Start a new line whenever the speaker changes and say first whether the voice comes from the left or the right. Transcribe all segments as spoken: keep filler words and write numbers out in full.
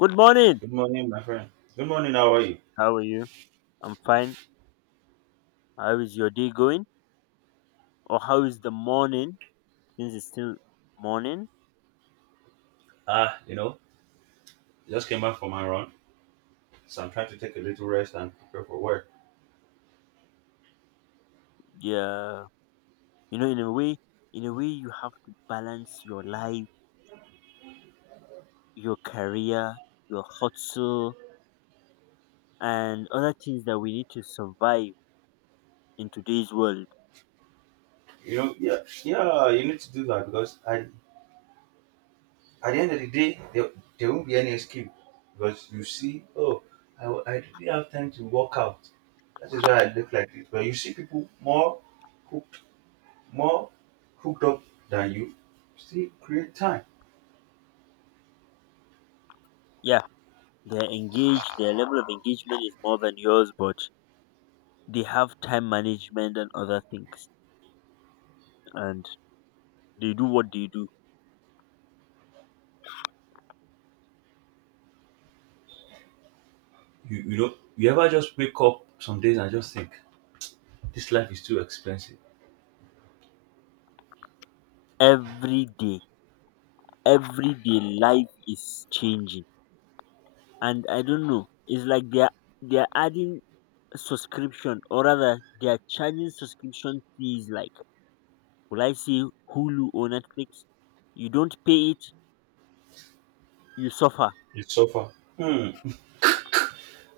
left: Good morning.
right: Good morning, my friend. Good morning, how are you?
left: How are you? I'm fine. How is your day going? Or how is the morning? Since it's still morning.
right: Ah, you know, just came back from my run, so I'm trying to take a little rest and prepare for work.
left: Yeah. You know, in a way, in a way, you have to balance your life, your career, your hustle, and other things that we need to survive in today's world.
right: You know, yeah, yeah, you need to do that because at, at the end of the day, there, there won't be any escape because you see, oh, I, I didn't have time to work out. That is why I look like this. But you see people more hooked, more hooked up than you. Still create time.
left: Yeah, they're engaged. Their level of engagement is more than yours, but they have time management and other things, and they do what they do
right: You, you know, you ever just wake up some days and just think, this life is too expensive.
left: every day. Everyday life is changing, and I don't know, it's like they're they're adding subscription, or rather they're charging subscription fees, like, will I say Hulu or Netflix. You don't pay it, you suffer.
right: You suffer. Hmm.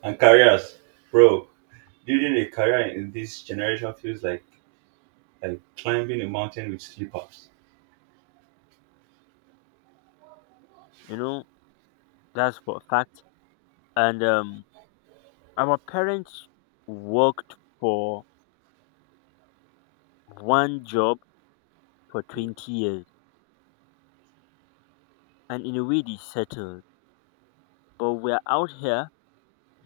right: And careers, bro. Building a career in this generation feels like like climbing a mountain with slippers.
left: You know that's for a fact. And um our parents worked for one job for twenty years, and in a way they settled, but we're out here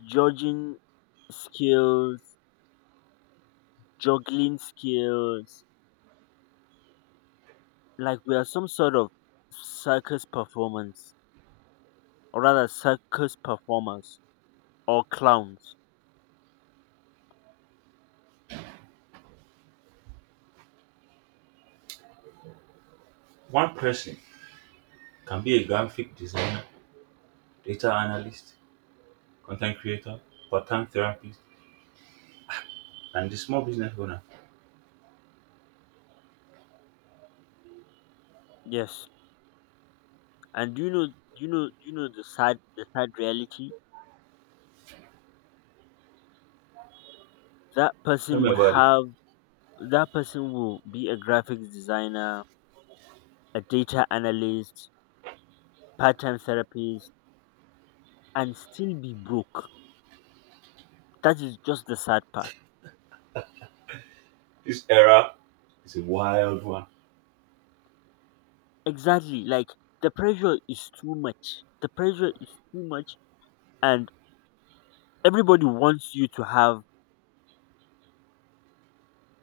left: judging skills, juggling skills, like we are some sort of circus performance, or rather circus performers or clowns.
right: One person can be a graphic designer, data analyst, content creator, part-time therapist, and the small business owner.
left: Yes. And do you know, do you know do you know the sad the sad reality? that
right: Tell
left: person
right: me
left: will
right: about it.
left: have that person will be a graphics designer, a data analyst, part-time therapist, and still be broke. That is just the sad part.
right: This era is a wild one.
left: Exactly. Like, the pressure is too much the pressure is too much and everybody wants you to have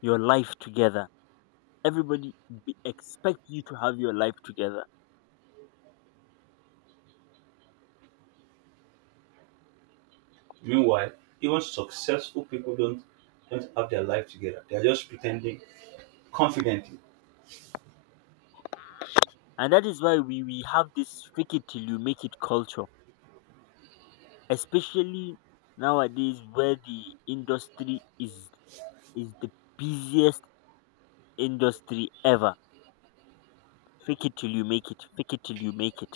left: your life together. Everybody be, expect you to have your life together.
right: Meanwhile, even successful people don't don't have their life together. They are just pretending confidently,
left: And that is why we we have this fake it till you make it culture, especially nowadays, where the industry is is the busiest industry ever. Fake it till you make it fake it till you make it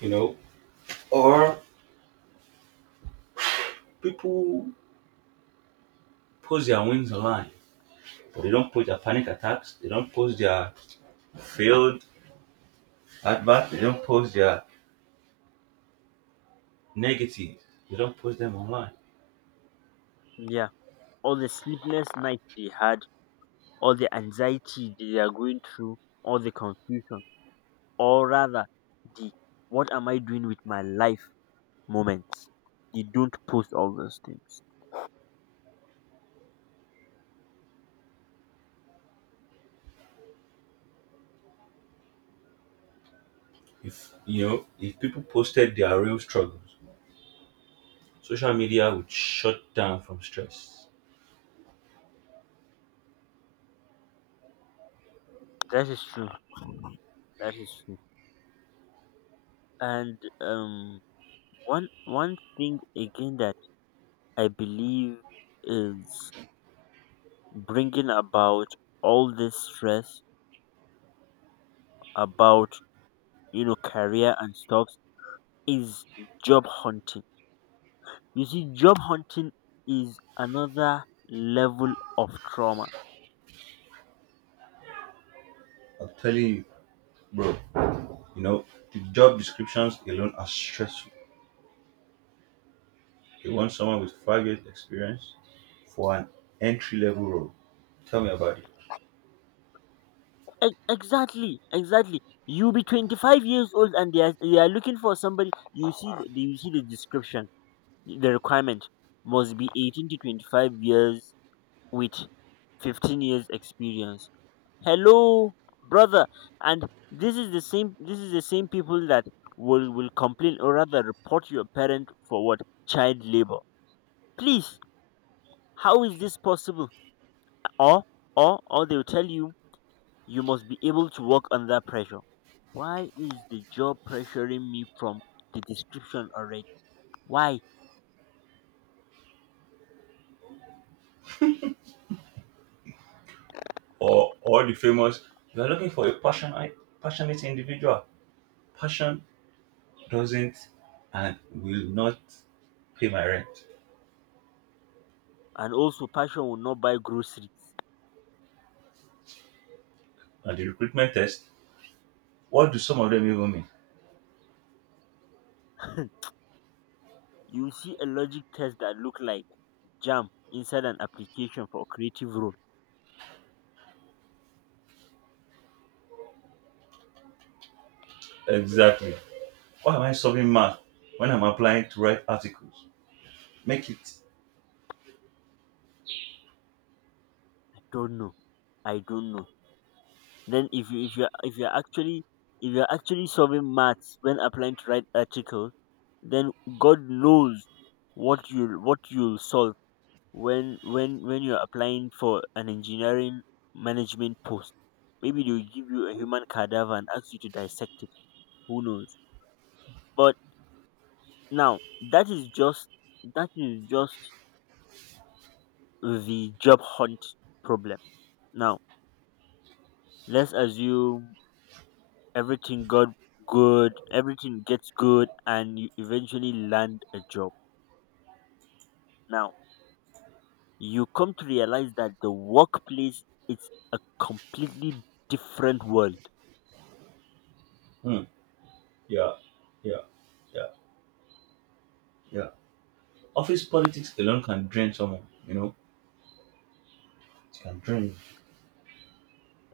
right: you know, or people post their wins online. They don't post their panic attacks. They don't post their failed at bat. They don't post their negatives. They don't post them online.
left: Yeah, all the sleepless nights they had, all the anxiety they are going through, all the confusion, or rather the "what am I doing with my life" moments. You don't post all those things.
right: If you know, if people posted their real struggles, social media would shut down from stress.
left: That is true. That is true. And um, one one thing again that I believe is bringing about all this stress about, you know, career and stuff, is job hunting. You see, job hunting is another level of trauma.
right: I'm telling you, bro. You know, the job descriptions alone are stressful. They want someone with five years experience for an entry level role. Tell me about it.
left: E- exactly, exactly. You be twenty five years old and they are, they are looking for somebody. You see, the, you see the description. The requirement must be eighteen to twenty-five years with fifteen years experience. Hello, brother. And this is the same this is the same people that will will complain, or rather report your parent for what? Child labor. Please, how is this possible? Or or or they'll tell you, you must be able to work under pressure. Why is the job pressuring me from the description already? Why?
right: Or or the famous you are looking for a passionate passionate individual. Passion doesn't and will not pay my rent.
left: And also, passion will not buy groceries.
right: And the recruitment test. What do some of them even mean?
left: You will see a logic test that look like jam inside an application for a creative role.
right: Exactly. Why am I solving math when I'm applying to write articles? Make it.
left: I don't know. I don't know. Then if you if you if you're actually, if you're actually solving maths when applying to write article, then God knows what you'll what you'll solve when when when you're applying for an engineering management post. Maybe they'll give you a human cadaver and ask you to dissect it. Who knows? But now, that is just that is just the job hunt problem. Now, let's assume everything got good, everything gets good, and you eventually land a job. Now, you come to realize that the workplace is a completely different world,
right: Hmm. Yeah, yeah, yeah, yeah. Office politics alone can drain someone, you know? It can drain.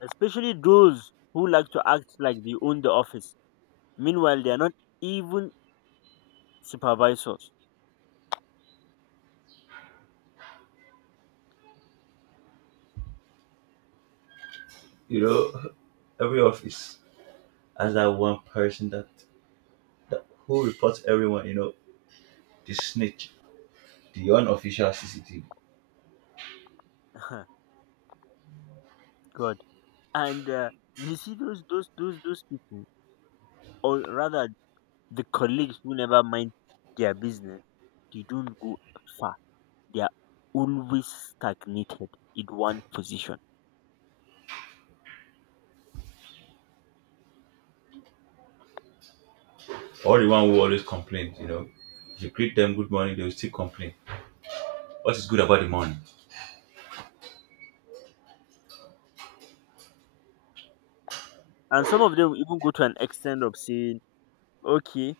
left: especially those who like to act like they own the office. Meanwhile, they are not even supervisors.
right: You know, every office has that one person that, that who reports everyone, you know, the snitch, the unofficial C C T V.
left: God. And uh, you see those those those those people, or rather the colleagues who never mind their business, they don't go far. They are always stagnated in one position.
right: Or the one who always complains, you know. If you greet them good morning, they will still complain. What is good about the morning?
left: And some of them will even go to an extent of saying, okay,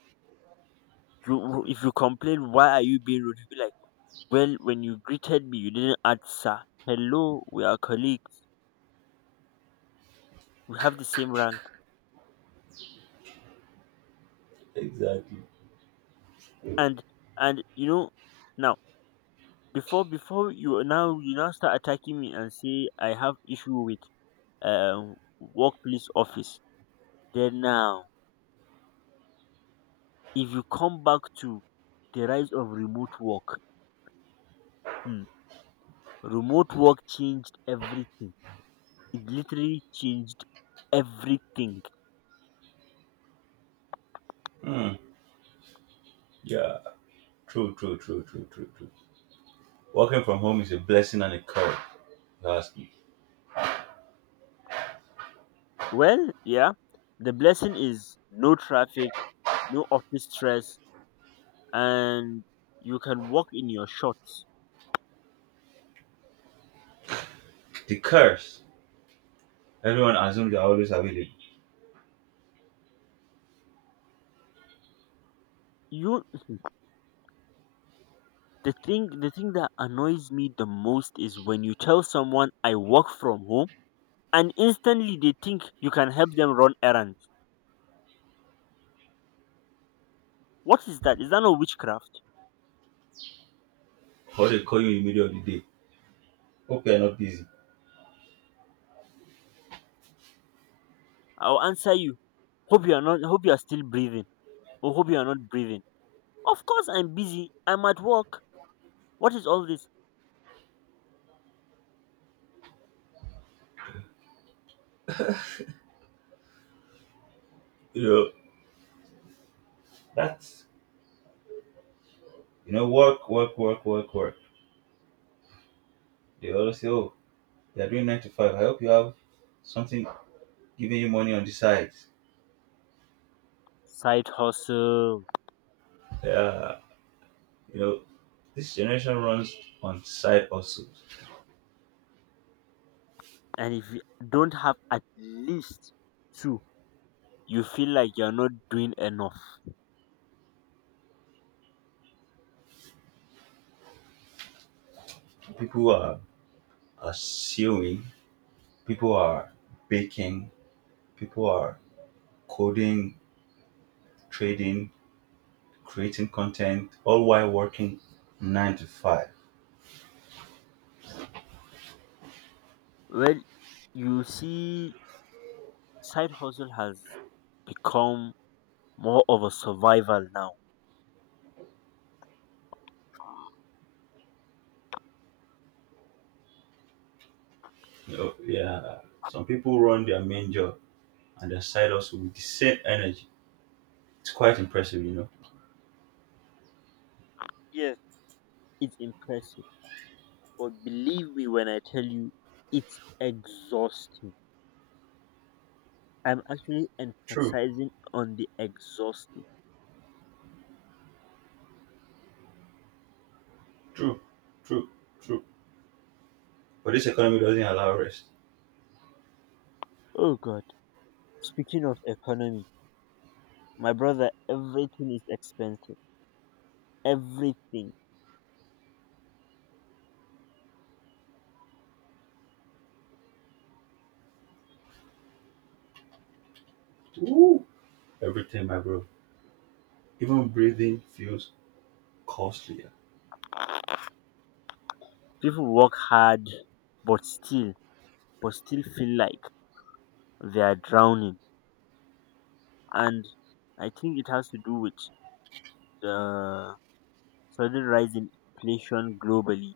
left: you, if you complain, why are you being rude? You'll be like, well, when you greeted me, you didn't answer. Hello, we are colleagues. We have the same rank.
right: Exactly.
left: And, and you know, now, before before you now, you now start attacking me and say I have issue with um workplace office. Then now, if you come back to the rise of remote work, hmm, remote work changed everything. It literally changed everything.
right: Hmm. Yeah. True, true, true, true, true, true. Working from home is a blessing and a curse, if you ask me.
left: Well, yeah, the blessing is no traffic, no office stress, and you can walk in your shorts.
right: The curse. Everyone assumes they are always available.
left: You, the thing the thing that annoys me the most is when you tell someone I work from home and instantly they think you can help them run errands. What is that? Is that not witchcraft?
right: Or they call you in the middle of the day. Hope you're not busy.
left: I'll answer you. Hope you are not hope you are still breathing. Or hope you are not breathing. Of course I'm busy. I'm at work. What is all this?
right: You know, that's you know, work, work, work, work, work. They always say, oh, you're doing nine to five. I hope you have something giving you money on the side.
left: Side hustle.
right: Yeah. You know, this generation runs on side hustles.
left: And if you don't have at least two, you feel like you're not doing enough.
right: People are, are sewing, people are baking, people are coding, trading, creating content, all while working nine to five.
left: Well, you see, side hustle has become more of a survival now.
right: You know, yeah. Some people run their main job and their side hustle with the same energy. It's quite impressive, you know.
left: Yes, it's impressive. But believe me when I tell you, it's exhausting. I'm actually
right: True,
left: emphasizing on the exhausting.
right: true, true, true. But this economy doesn't allow rest.
left: Oh God. Speaking of economy, my brother, everything is expensive. Everything.
right: Woo! Everything, my bro. Even breathing feels costlier.
left: People work hard, but still, but still feel like they are drowning. And I think it has to do with the sudden rise in inflation globally.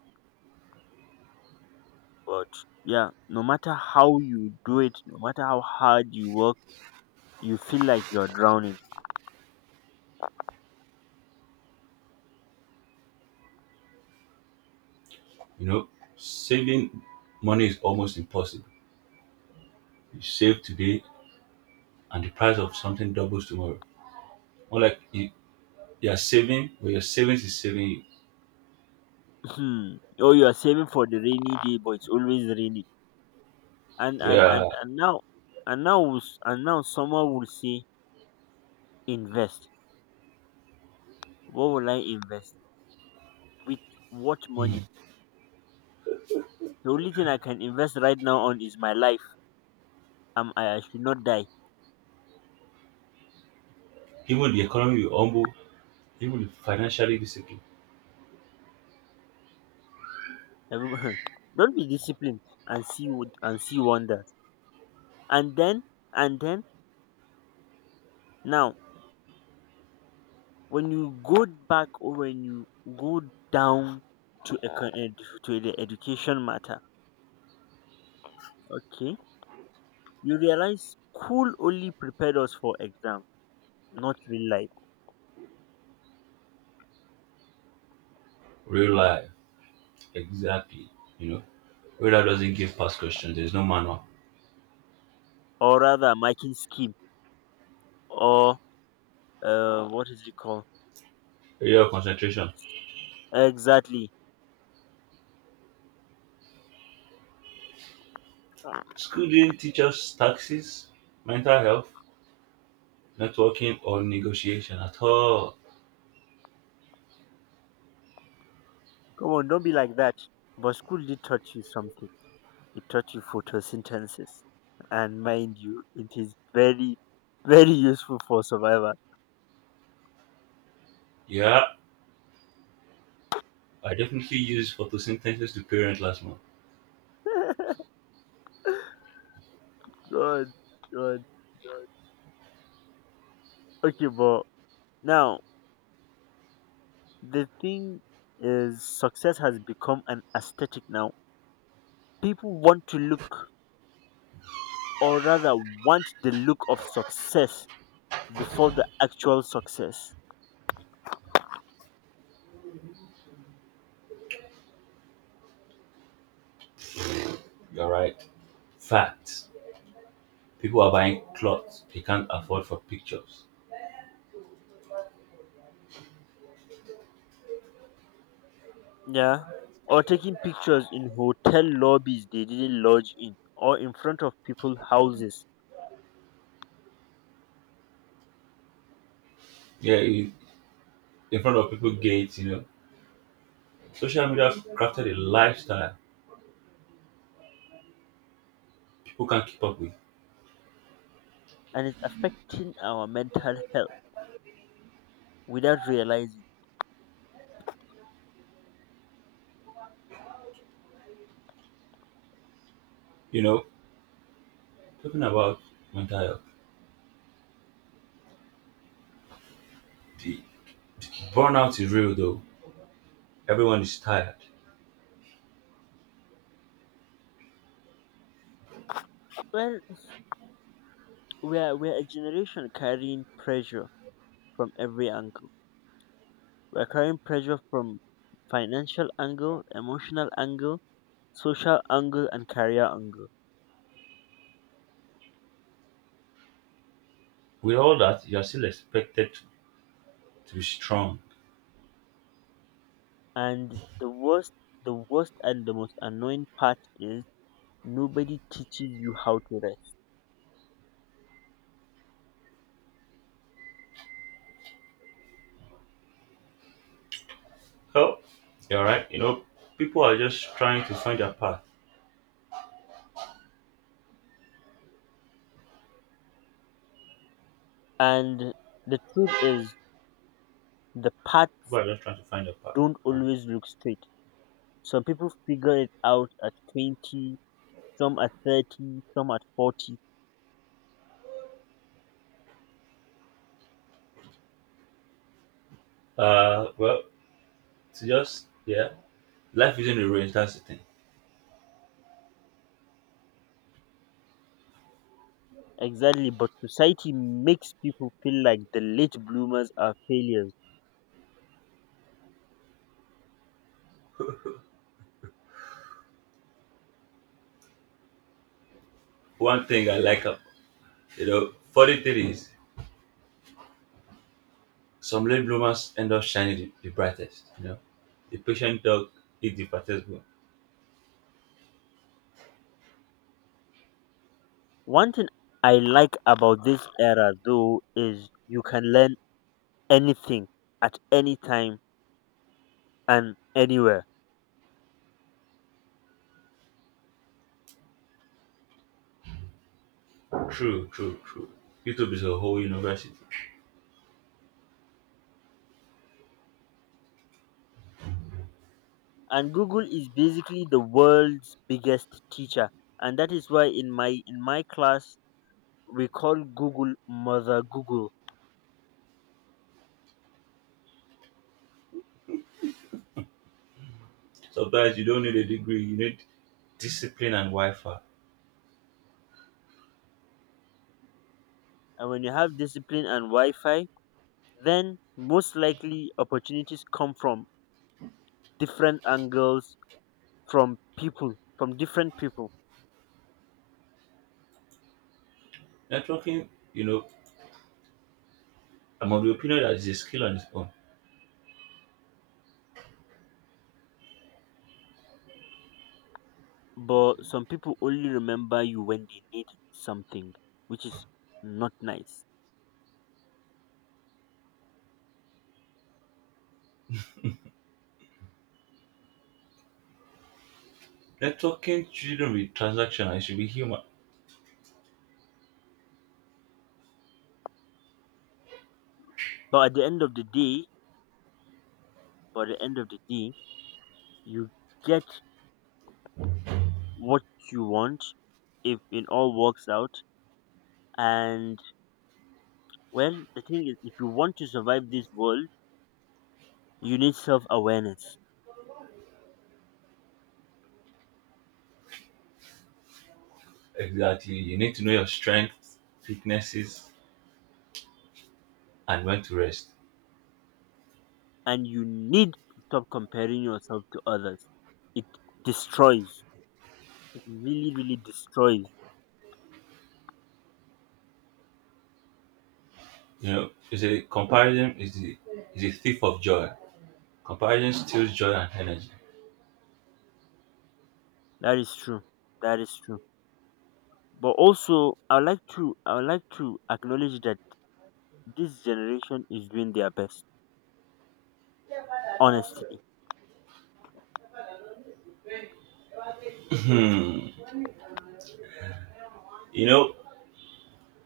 left: But yeah, no matter how you do it, no matter how hard you work, you feel like you're drowning.
right: You know, saving money is almost impossible. You save today and the price of something doubles tomorrow. More like you, you are saving, but your savings is saving
left: Hmm. Oh, you are saving for the rainy day, but it's always rainy. And
right: you.
left: and
right: Yeah,
left: and and now, and now, will s- and now, someone will say, invest. What will I invest with? What money? The only thing I can invest right now on is my life. Um, I, I should not die.
right: even the economy will humble, even the financially disciplined.
left: Everyone— Don't be disciplined and see won- and see wonders. And then, and then now, when you go back, or when you go down to econ- ed- to the education matter, okay. You realize school only prepared us for exam, not real life,
right: Real life, exactly. You know, where that doesn't give past questions, there's no manual.
left: or rather marking scheme, or uh, what is it called?
right: Area of concentration.
left: Exactly.
right: School didn't teach us taxes, mental health, networking, or negotiation at all.
left: Come on, don't be like that. But school did teach you something. It taught you photosynthesis, and mind you, it is very, very useful for survival.
right: Yeah, I definitely used photosynthesis to parent last month.
left: God, God. Okay, but now, the thing is, success has become an aesthetic now. People want to look, or rather want the look of success before the actual success.
right: You're right. Facts. People are buying clothes they can't afford for pictures.
left: Yeah. Or taking pictures in hotel lobbies they didn't lodge in, or in front of people's houses.
right: Yeah, in in front of people gates, you know. Social media crafted a lifestyle people can't keep up with.
left: And it's affecting our mental health without realizing.
right: You know, talking about mental health, the burnout is real though. Everyone is tired.
left: Well, we are we are a generation carrying pressure from every angle. We are carrying pressure from financial angle, emotional angle, social angle, and career angle.
right: With all that, you're still expected to, to be strong.
left: And the worst, the worst and the most annoying part is nobody teaches you how to rest.
right: Oh, you're right. You know, people are just trying to find their path.
left: And the truth is, the paths
right: People are just trying to find their path.
left: don't
right: Um,
left: always look straight. Some people figure it out at twenty, some at thirty, some at forty.
right: uh, well, to just, yeah, life isn't a race, that's the thing.
left: Exactly, but society makes people feel like the late bloomers are failures.
right: One thing I like, ab- you know, funny thing is some late bloomers end up shining the, the brightest. You know, the patient dog is the fattest one.
left: One thing I like about this era, though, is you can learn anything at any time and anywhere.
right: True, true, true. YouTube is a whole university.
left: And Google is basically the world's biggest teacher. And that is why in my in my class we call Google "mother Google".
right: Sometimes you don't need a degree, you need discipline and Wi-Fi.
left: And when you have discipline and Wi-Fi, then most likely opportunities come from different angles, from people from different people.
right: Networking, you know, I'm of the opinion that it's a skill on its own.
left: But some people only remember you when they need something, which is not nice.
right: Networking shouldn't be transactional, it should be human.
left: But at the end of the day but at the end of the day, you get what you want if it all works out. And, well, the thing is, if you want to survive this world, you need self awareness,
right: Exactly. You need to know your strengths, weaknesses, and when to rest.
left: and you need to stop comparing yourself to others. It destroys, it really, really destroys.
right: You know, it's a comparison is the is a thief of joy. Comparison steals joy and energy.
left: That is true. That is true. But also, I would like to, I would like to acknowledge that this generation is doing their best. Honestly,
right: Hmm. You know,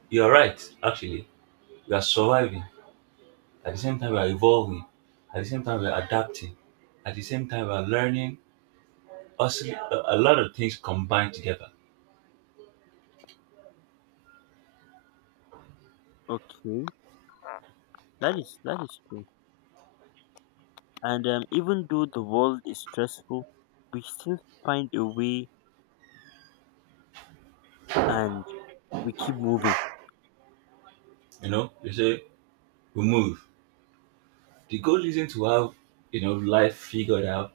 right: you're right, actually. We are surviving. At the same time, we are evolving. At the same time, we are adapting. At the same time, we are learning. Also, a, a lot of things combined together.
left: okay, that is that is true. And um, even though the world is stressful, we still find a way, and we keep moving.
right: You know, you say, we move. The goal isn't to have, you know, life figured out.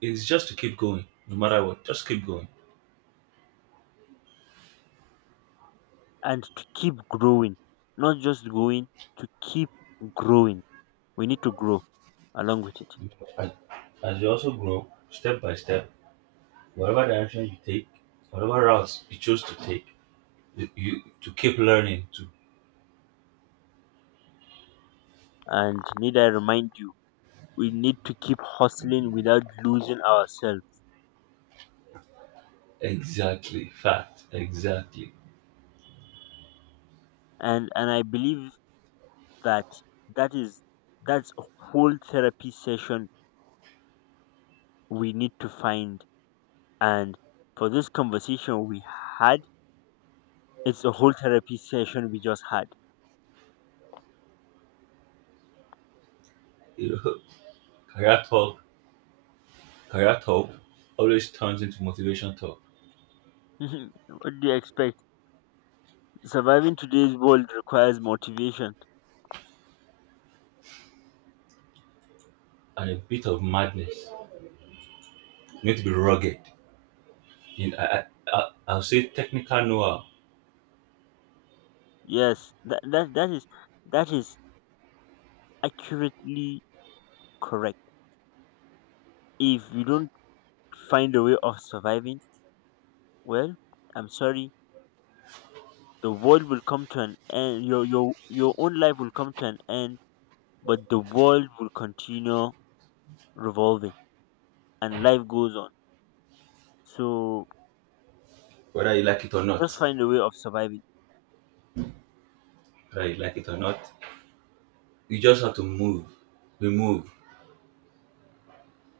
right: It's just to keep going, no matter what. Just keep going.
left: And to keep growing, not just going, to keep growing. We need to grow along with it.
right: As, as you also grow, step by step, whatever direction you take, whatever routes you choose to take, you, you to keep learning to
left: And need I remind you, we need to keep hustling without losing ourselves.
right: exactly fact exactly.
left: And and I believe that that is that's a whole therapy session we need to find. And for this conversation we had, it's a whole therapy session we just had.
right: You know, career talk, career talk always turns into motivation talk
left: What do you expect? Surviving today's world requires motivation.
right: and a bit of madness. You need to be rugged. In I, I, I- I'll say technical know-how,
left: Yes, that, that that is, that is accurately correct. If you don't find a way of surviving, well, I'm sorry, the world will come to an end. Your your your own life will come to an end, but the world will continue revolving, and life goes on. So
right: whether you like it or not.
left: just find a way of surviving.
right: Whether you like it or not, you just have to move. We move,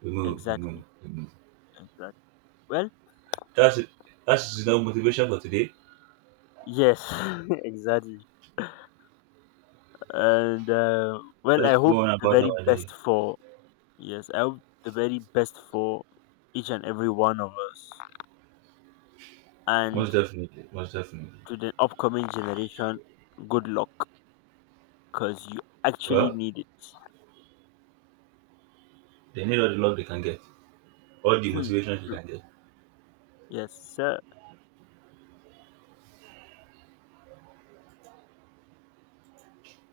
right: we move, we
left: Exactly.
right: move, we move.
left: Exactly. Well,
right: That's it. That's enough motivation for today.
left: yes, exactly. And uh, well i
right: Let's
left: hope
right: go on
left: the
right: about
left: very
right: our
left: best
right: day.
left: for yes I hope the very best for each and every one of us. And
right: Most definitely, most definitely.
left: to the upcoming generation, good luck, because you actually
right: Well,
left: need it.
right: they need all the love they can get, all the
left: Hmm,
right: motivation they
left: true.
right: can get.
left: Yes sir.